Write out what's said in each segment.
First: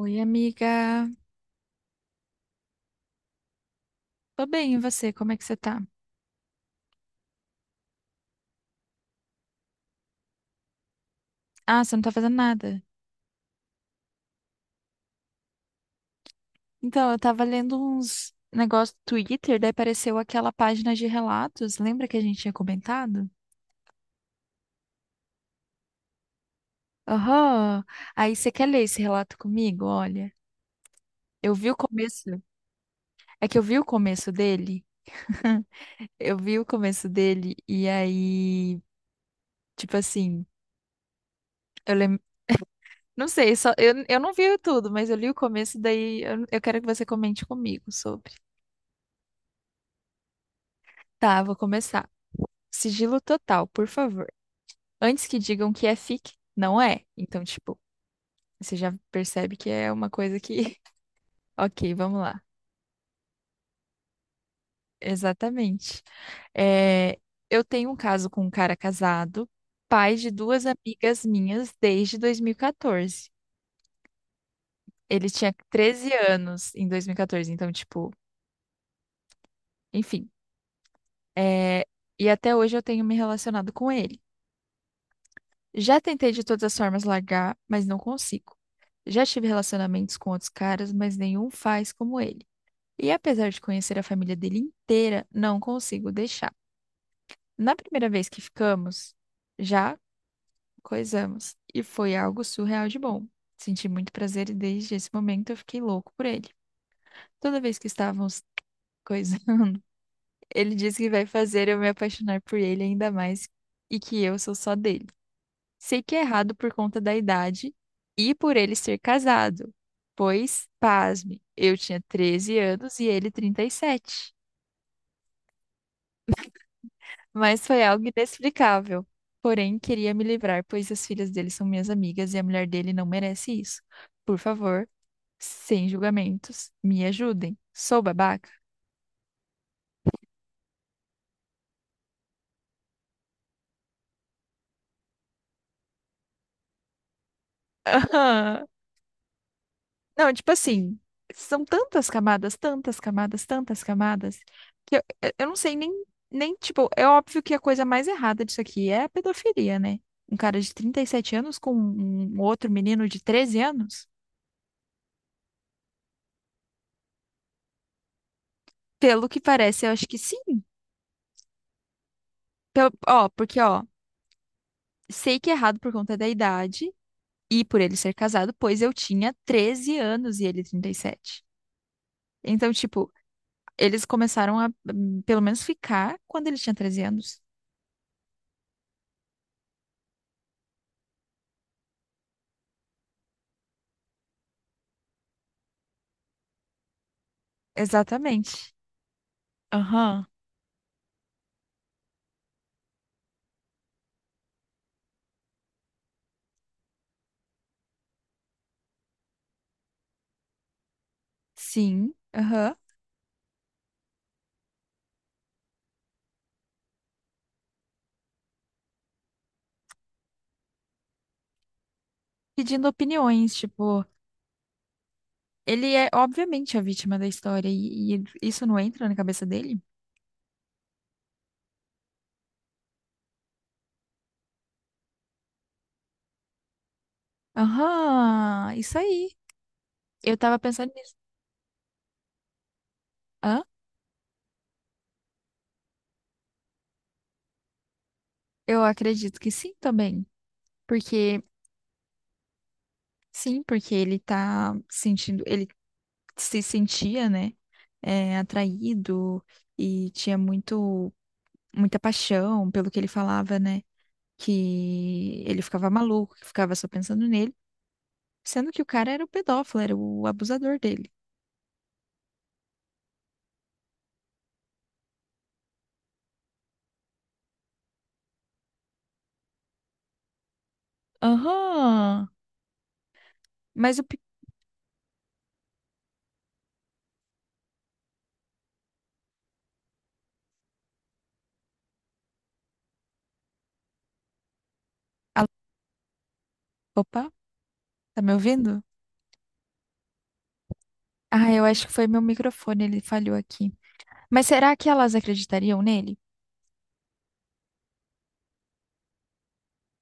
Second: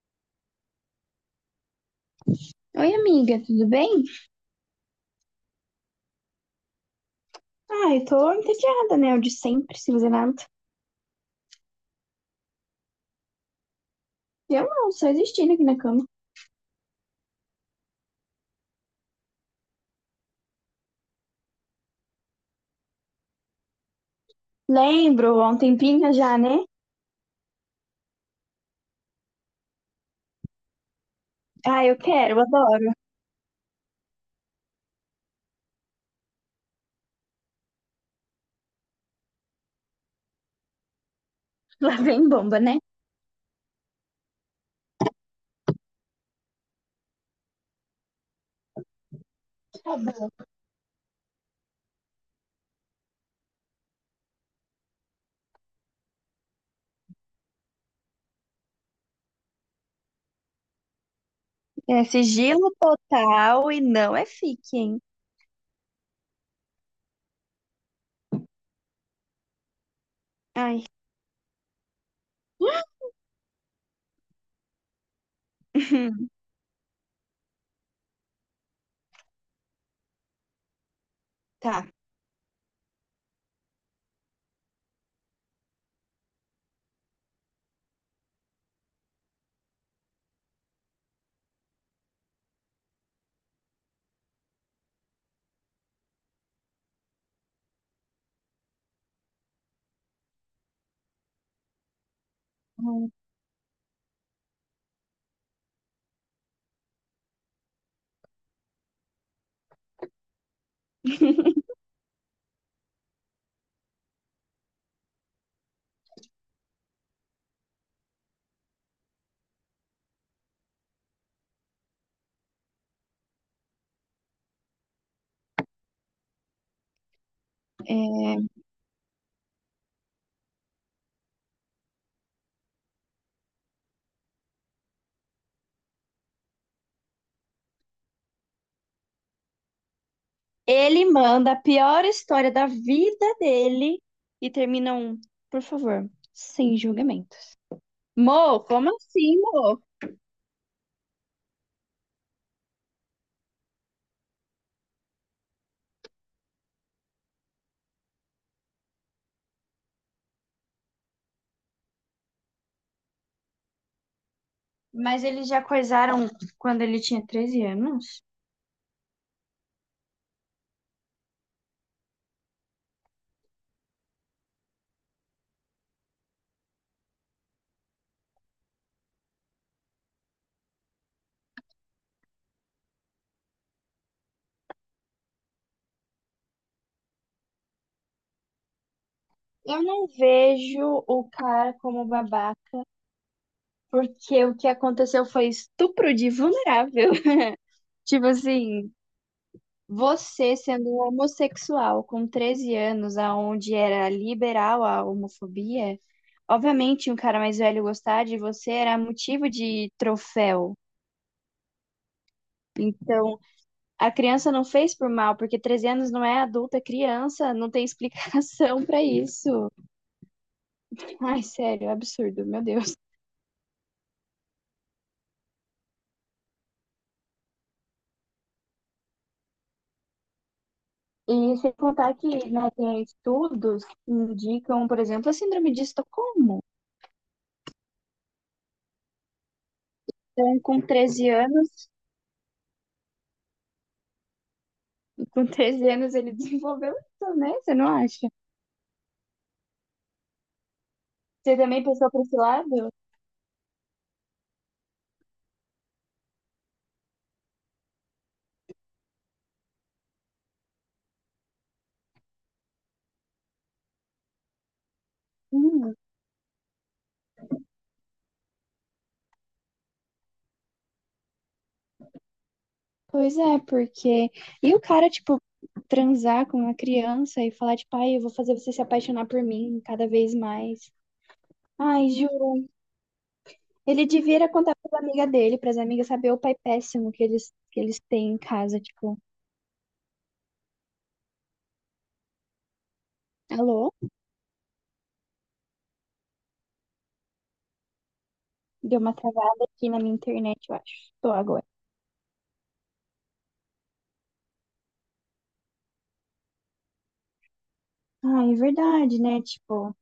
Oi, amiga. Oi, amiga, tudo bem? Tô bem, e você? Como é que você tá? Ai, tô entediada, né? O de sempre, sem fazer nada. Ah, você não tá fazendo nada. Eu não, só existindo aqui na cama. Então, eu tava lendo uns negócios do Twitter, daí apareceu aquela página de relatos. Lembra que a gente tinha comentado? Lembro, há um tempinho já, né? Aham. Aí você quer ler esse relato comigo? Olha, eu vi o Ah, eu começo. quero, eu adoro. É que eu vi o começo dele. Eu vi o começo dele e aí, tipo assim, eu Lá lembro. vem bomba, né? Não sei, só, eu não vi tudo, mas eu li o começo, daí eu quero que você comente comigo sobre. Tá bom. Tá, vou começar. Sigilo total, por favor. Antes que digam que é fic, não é. Então, tipo, você já percebe que é uma coisa que. Ok, É vamos lá. sigilo total e não é fique, hein? Exatamente. É, eu tenho um caso com um cara casado, pai de duas Ai. amigas minhas desde 2014. Ele tinha 13 anos em 2014, então, tipo, enfim. é, Tá. E até hoje eu tenho me relacionado com ele. Já tentei de todas as formas largar, mas não consigo. Já tive relacionamentos com outros caras, mas nenhum faz como ele. E apesar de conhecer a família dele inteira, não consigo deixar. Na primeira vez que ficamos, já coisamos. E foi algo surreal de Hum. bom. Senti muito prazer e desde esse momento eu fiquei louco por ele. Toda vez que estávamos coisando, ele disse que vai fazer eu me apaixonar por ele ainda mais e que eu sou só dele. Sei que é errado por conta da idade e por ele ser casado, pois, pasme, eu tinha 13 anos e ele 37. Mas foi algo É, inexplicável. Porém, queria me livrar, pois as filhas dele são minhas amigas e a mulher dele não merece isso. Por favor, sem julgamentos, me ajudem. Sou babaca? ele manda a pior história da vida dele e termina um, por favor, sem julgamentos. Mo, como assim, Mo? Não, tipo assim, são tantas camadas, tantas camadas, tantas camadas, que eu não sei nem, tipo, é óbvio que a coisa mais errada disso aqui é a pedofilia, né? Um cara de 37 anos com um outro menino de 13 anos? Mas eles já coisaram quando ele tinha 13 anos? Pelo que parece, eu acho que sim. Ó, porque, ó, sei que é errado por conta da idade e por ele ser casado, pois eu tinha 13 anos e ele 37. Então, tipo, eles começaram a, pelo menos, ficar quando ele tinha 13 anos. Eu não vejo o cara como babaca, porque o que aconteceu foi estupro de vulnerável. Tipo Exatamente. assim, Aham, você sendo um homossexual com 13 anos, aonde era liberal a homofobia, obviamente um cara mais velho gostar de você era motivo de troféu. sim, aham. Então, a criança não fez por mal, porque 13 anos não é adulta, é criança, não tem explicação pra isso. Ai, sério, é absurdo, meu Pedindo Deus. opiniões, tipo, ele é obviamente a vítima da história e isso não entra na cabeça dele? E sem contar que, né, tem estudos que indicam, por exemplo, a síndrome de Estocolmo. Aham, isso aí. Eu tava Então, com pensando nisso. 13 anos, Hã? com treze anos ele desenvolveu isso, né? Você não acha? Eu acredito que sim também, porque Você também pensou pra esse lado? sim, porque ele tá sentindo, ele se sentia, né, atraído e tinha muito muita paixão pelo que ele falava, né? Que ele ficava Hum, maluco, que ficava só pensando nele. Sendo que o cara era o pedófilo, era o abusador dele. pois é, porque. E o cara, tipo, transar com uma criança e falar, tipo, ai, eu vou fazer você se apaixonar por mim cada vez mais. Ai, Aham. juro. Mas o. Ele pe- devia era contar para amiga dele, para as amigas saber o pai péssimo que eles têm em casa, tipo, alô? Alô? Opa, tá me ouvindo? Deu uma travada aqui na minha internet, eu acho. Tô Ah, eu agora. acho que foi meu microfone, ele falhou aqui. Mas será que elas acreditariam nele? Ah, é verdade, né? Tipo,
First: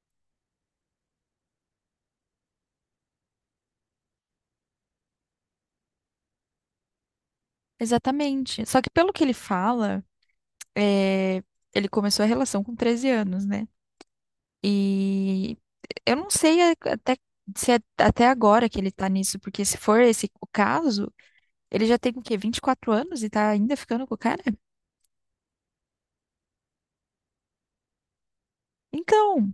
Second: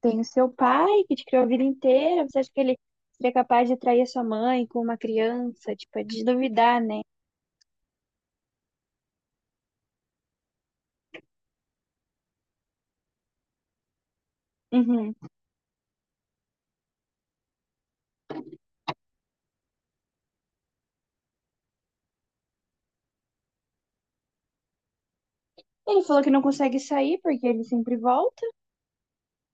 tem o seu pai que te criou a vida inteira. Você acha que ele seria capaz de trair a sua mãe com uma criança? Tipo, é de duvidar, né? Exatamente. Só que pelo que ele fala, é, ele começou a relação com 13 anos, né? Uhum. E eu não sei até se é até agora que ele tá nisso, porque se for esse o caso, ele já tem o quê? 24 anos e tá ainda ficando com o cara? Ele falou que não consegue sair porque ele sempre volta. Então,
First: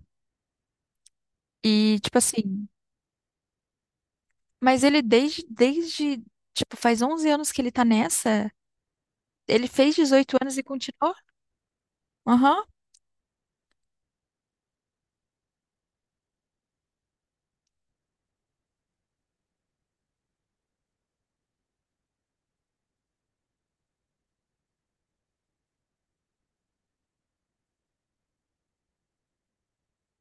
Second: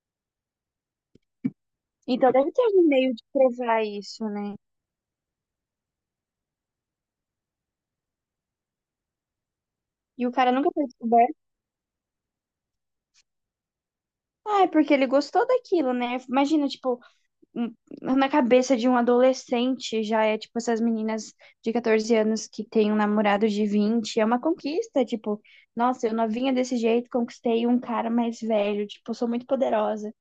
e tipo Então deve ter assim. algum meio de provar isso, né? Mas ele desde, tipo, faz 11 anos que ele tá nessa. Ele fez E o 18 cara anos e nunca foi continuou? descoberto. Aham. Ah, é porque ele gostou daquilo, né? Imagina, tipo, um- na cabeça de um adolescente já é tipo essas meninas de 14 anos que têm um namorado de 20, é uma conquista, tipo, nossa, eu novinha desse jeito, conquistei um cara mais velho, tipo, sou muito poderosa.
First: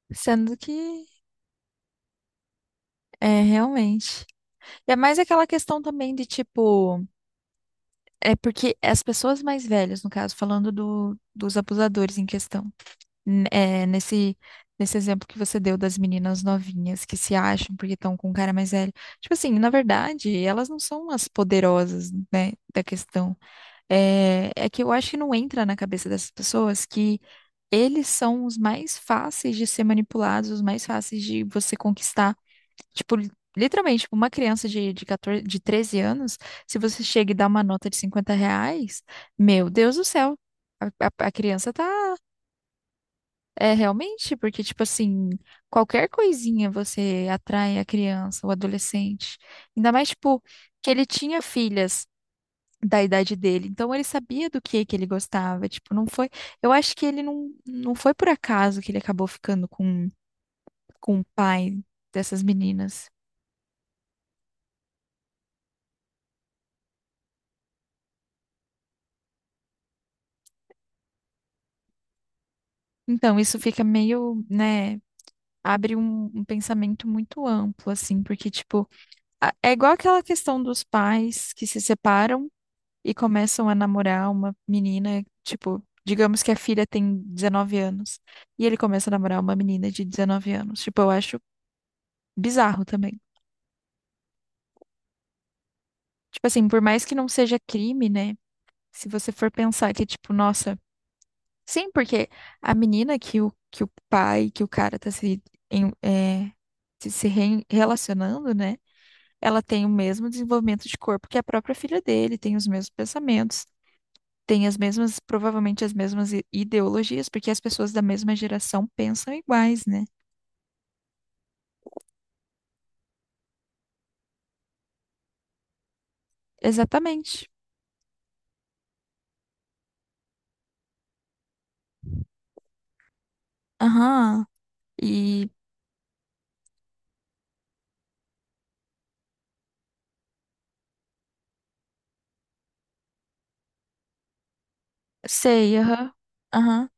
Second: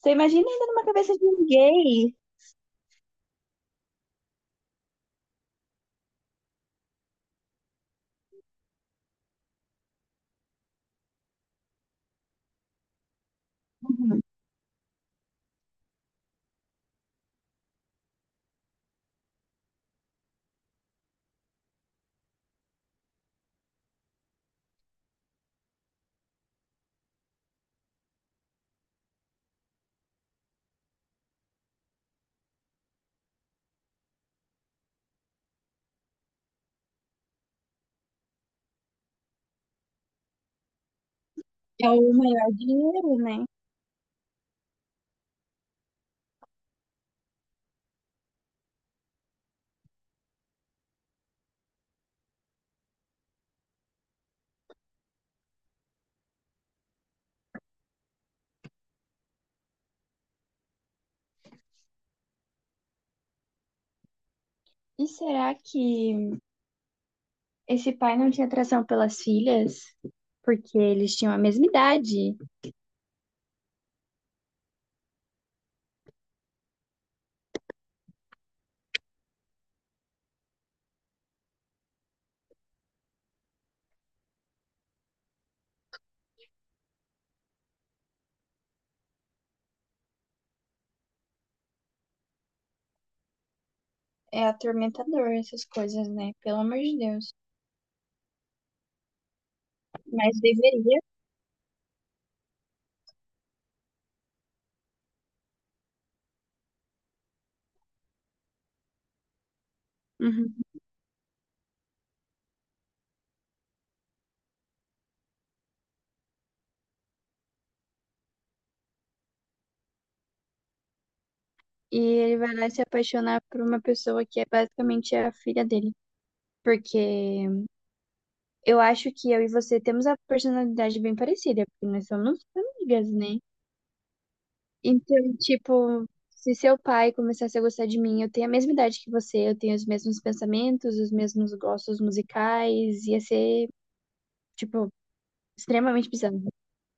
Você imagina Sendo ainda que, numa cabeça de um gay. Realmente. E é mais aquela questão também de, tipo, é porque as pessoas mais velhas, no caso, falando dos abusadores em questão, n- é, Uhum. nesse, nesse exemplo que você deu das meninas novinhas que se acham porque estão com um cara mais velho. Tipo assim, na verdade, elas não são as poderosas, né, da questão. É que eu acho que não entra na cabeça dessas pessoas que eles são os mais fáceis de ser manipulados, os mais fáceis de você conquistar. Tipo, literalmente, tipo, uma criança de 14, de 13 anos, se você chega e dá uma nota de R$ 50, meu Deus do céu, a criança É o tá. maior dinheiro, né? É realmente, porque, tipo assim, qualquer coisinha você atrai a criança, o adolescente. Ainda mais, tipo, que ele tinha filhas da idade dele. Então ele sabia do que ele gostava, tipo, não foi, eu acho que ele não foi por acaso que ele acabou ficando com o pai dessas meninas. E será que esse pai não tinha atração pelas filhas? Porque eles tinham a mesma idade. Então isso fica meio, né, abre um pensamento muito amplo assim, porque tipo, é igual aquela questão dos pais que se separam e começam a namorar uma menina, tipo, digamos que a filha tem 19 anos e ele começa a namorar uma menina de 19 anos. Tipo, eu acho bizarro também. É atormentador essas coisas, né? Tipo Pelo assim, amor por de mais que não Deus. seja crime, né? Se você for pensar que, tipo, Mas nossa. deveria. Sim, porque a menina que o cara tá se, em- é, se relacionando, né? Ela tem o mesmo desenvolvimento de corpo que a própria filha dele, tem os mesmos pensamentos, tem as mesmas, provavelmente as mesmas ideologias, porque as pessoas da mesma geração pensam iguais, né? E ele vai lá se apaixonar por uma pessoa que é basicamente a filha dele. Porque Exatamente. eu acho que eu e você temos a personalidade bem parecida, porque nós somos amigas, né? Aham. Então, E tipo, se seu pai começasse a gostar de mim, eu tenho a mesma idade que você, eu tenho os mesmos pensamentos, os mesmos gostos musicais, ia ser, tipo, sei, extremamente aham. bizarro. Aham.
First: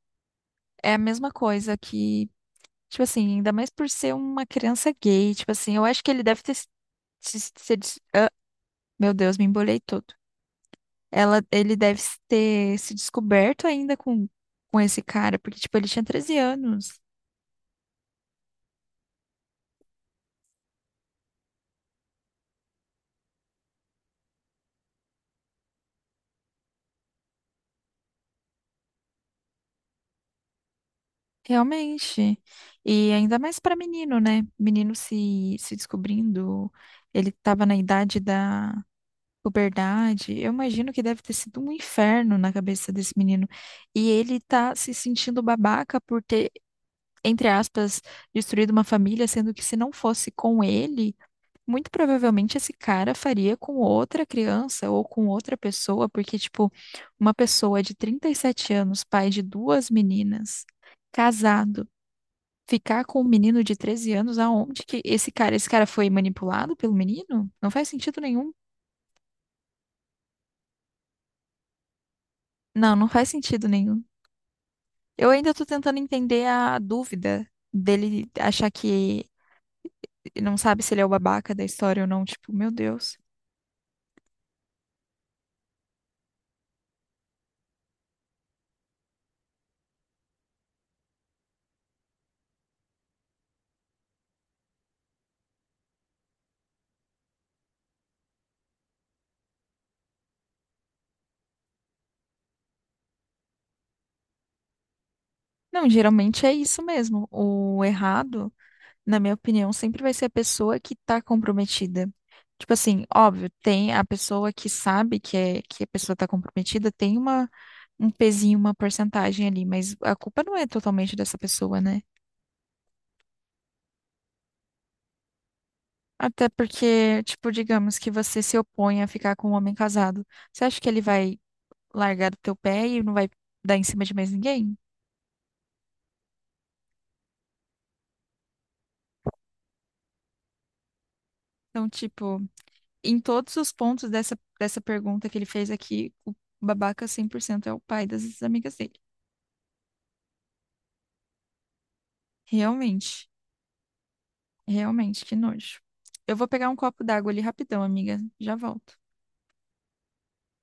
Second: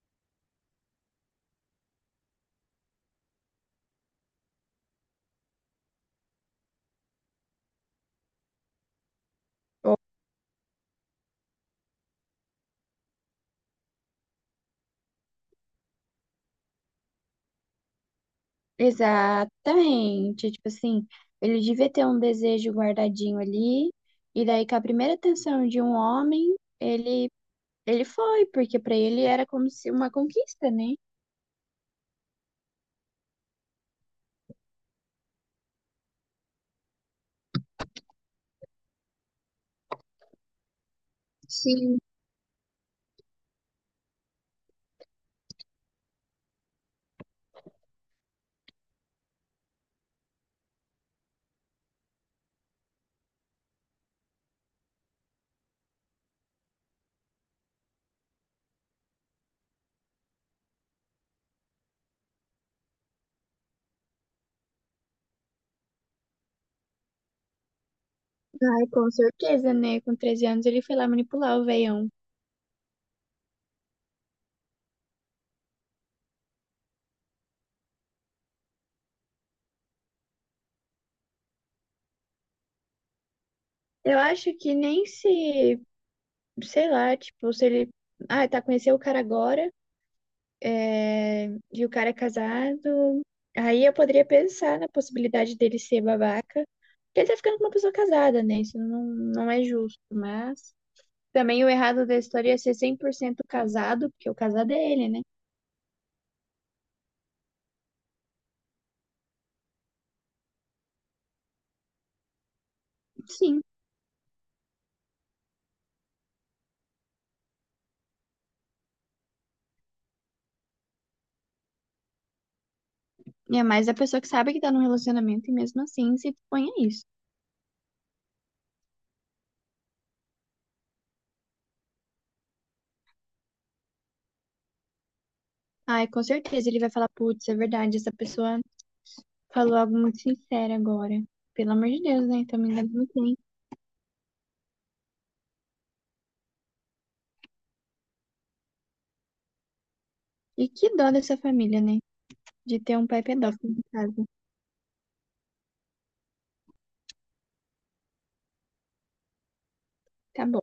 É a mesma coisa que. Tipo assim, ainda mais por ser uma criança gay, tipo assim, eu acho que ele deve ter se, se- se des- ah, meu Deus, me embolei todo. Ele deve se ter se descoberto ainda com esse cara, porque, tipo, ele tinha 13 anos, Exatamente. Tipo assim, ele devia ter um desejo guardadinho ali, e daí com a primeira atenção de um homem, ele foi, porque pra ele era como se uma conquista, né? realmente. E ainda mais pra menino, né? Menino se descobrindo, ele tava na idade da puberdade. Eu imagino que deve ter sido um Sim. inferno na cabeça desse menino. E ele tá se sentindo babaca por ter entre aspas, destruído uma família, sendo que se não fosse com ele, muito provavelmente esse cara faria com outra criança ou com outra pessoa, porque, tipo, uma pessoa de 37 anos, pai de duas meninas, casado, ficar com um menino de 13 anos, aonde que esse cara foi manipulado pelo menino? Não faz sentido nenhum. Ai, com certeza, né? Com treze anos ele foi lá manipular o veião. Não, não faz sentido nenhum. Eu ainda tô tentando entender a dúvida dele achar que não sabe se ele é o babaca da história ou não. Tipo, meu Deus. Eu acho que nem se, sei lá, tipo, se ele, ah, tá, conheceu o cara agora, é, e o cara é casado. Aí eu poderia pensar na possibilidade dele ser babaca. Porque ele tá ficando com uma pessoa casada, né? Isso não, não é justo. Mas também o errado da história é ser 100% casado, porque o casado é ele, né? Não, geralmente é isso mesmo. O errado, na minha opinião, sempre vai ser a pessoa que tá comprometida. Tipo assim, óbvio, Sim. tem a pessoa que sabe que a pessoa tá comprometida, tem um pezinho, uma porcentagem ali, mas a culpa não é totalmente dessa pessoa, né? E é mais a pessoa que sabe que tá num relacionamento e mesmo assim se Até expõe a isso. porque, tipo, digamos que você se opõe a ficar com um homem casado. Você acha que ele vai largar do teu pé e não vai dar em cima de mais ninguém? Ai, com certeza ele vai falar, putz, é verdade, essa pessoa falou algo muito sincero agora. Pelo Então, amor de Deus, né? tipo, Então me engano muito em bem. todos os pontos dessa pergunta que ele fez aqui, o babaca 100% é o pai das amigas dele. E que dó dessa família, né? De ter um pai Realmente, pedófilo em casa. realmente, que nojo. Eu vou pegar um copo d'água ali rapidão, amiga. Já volto. Tá bom.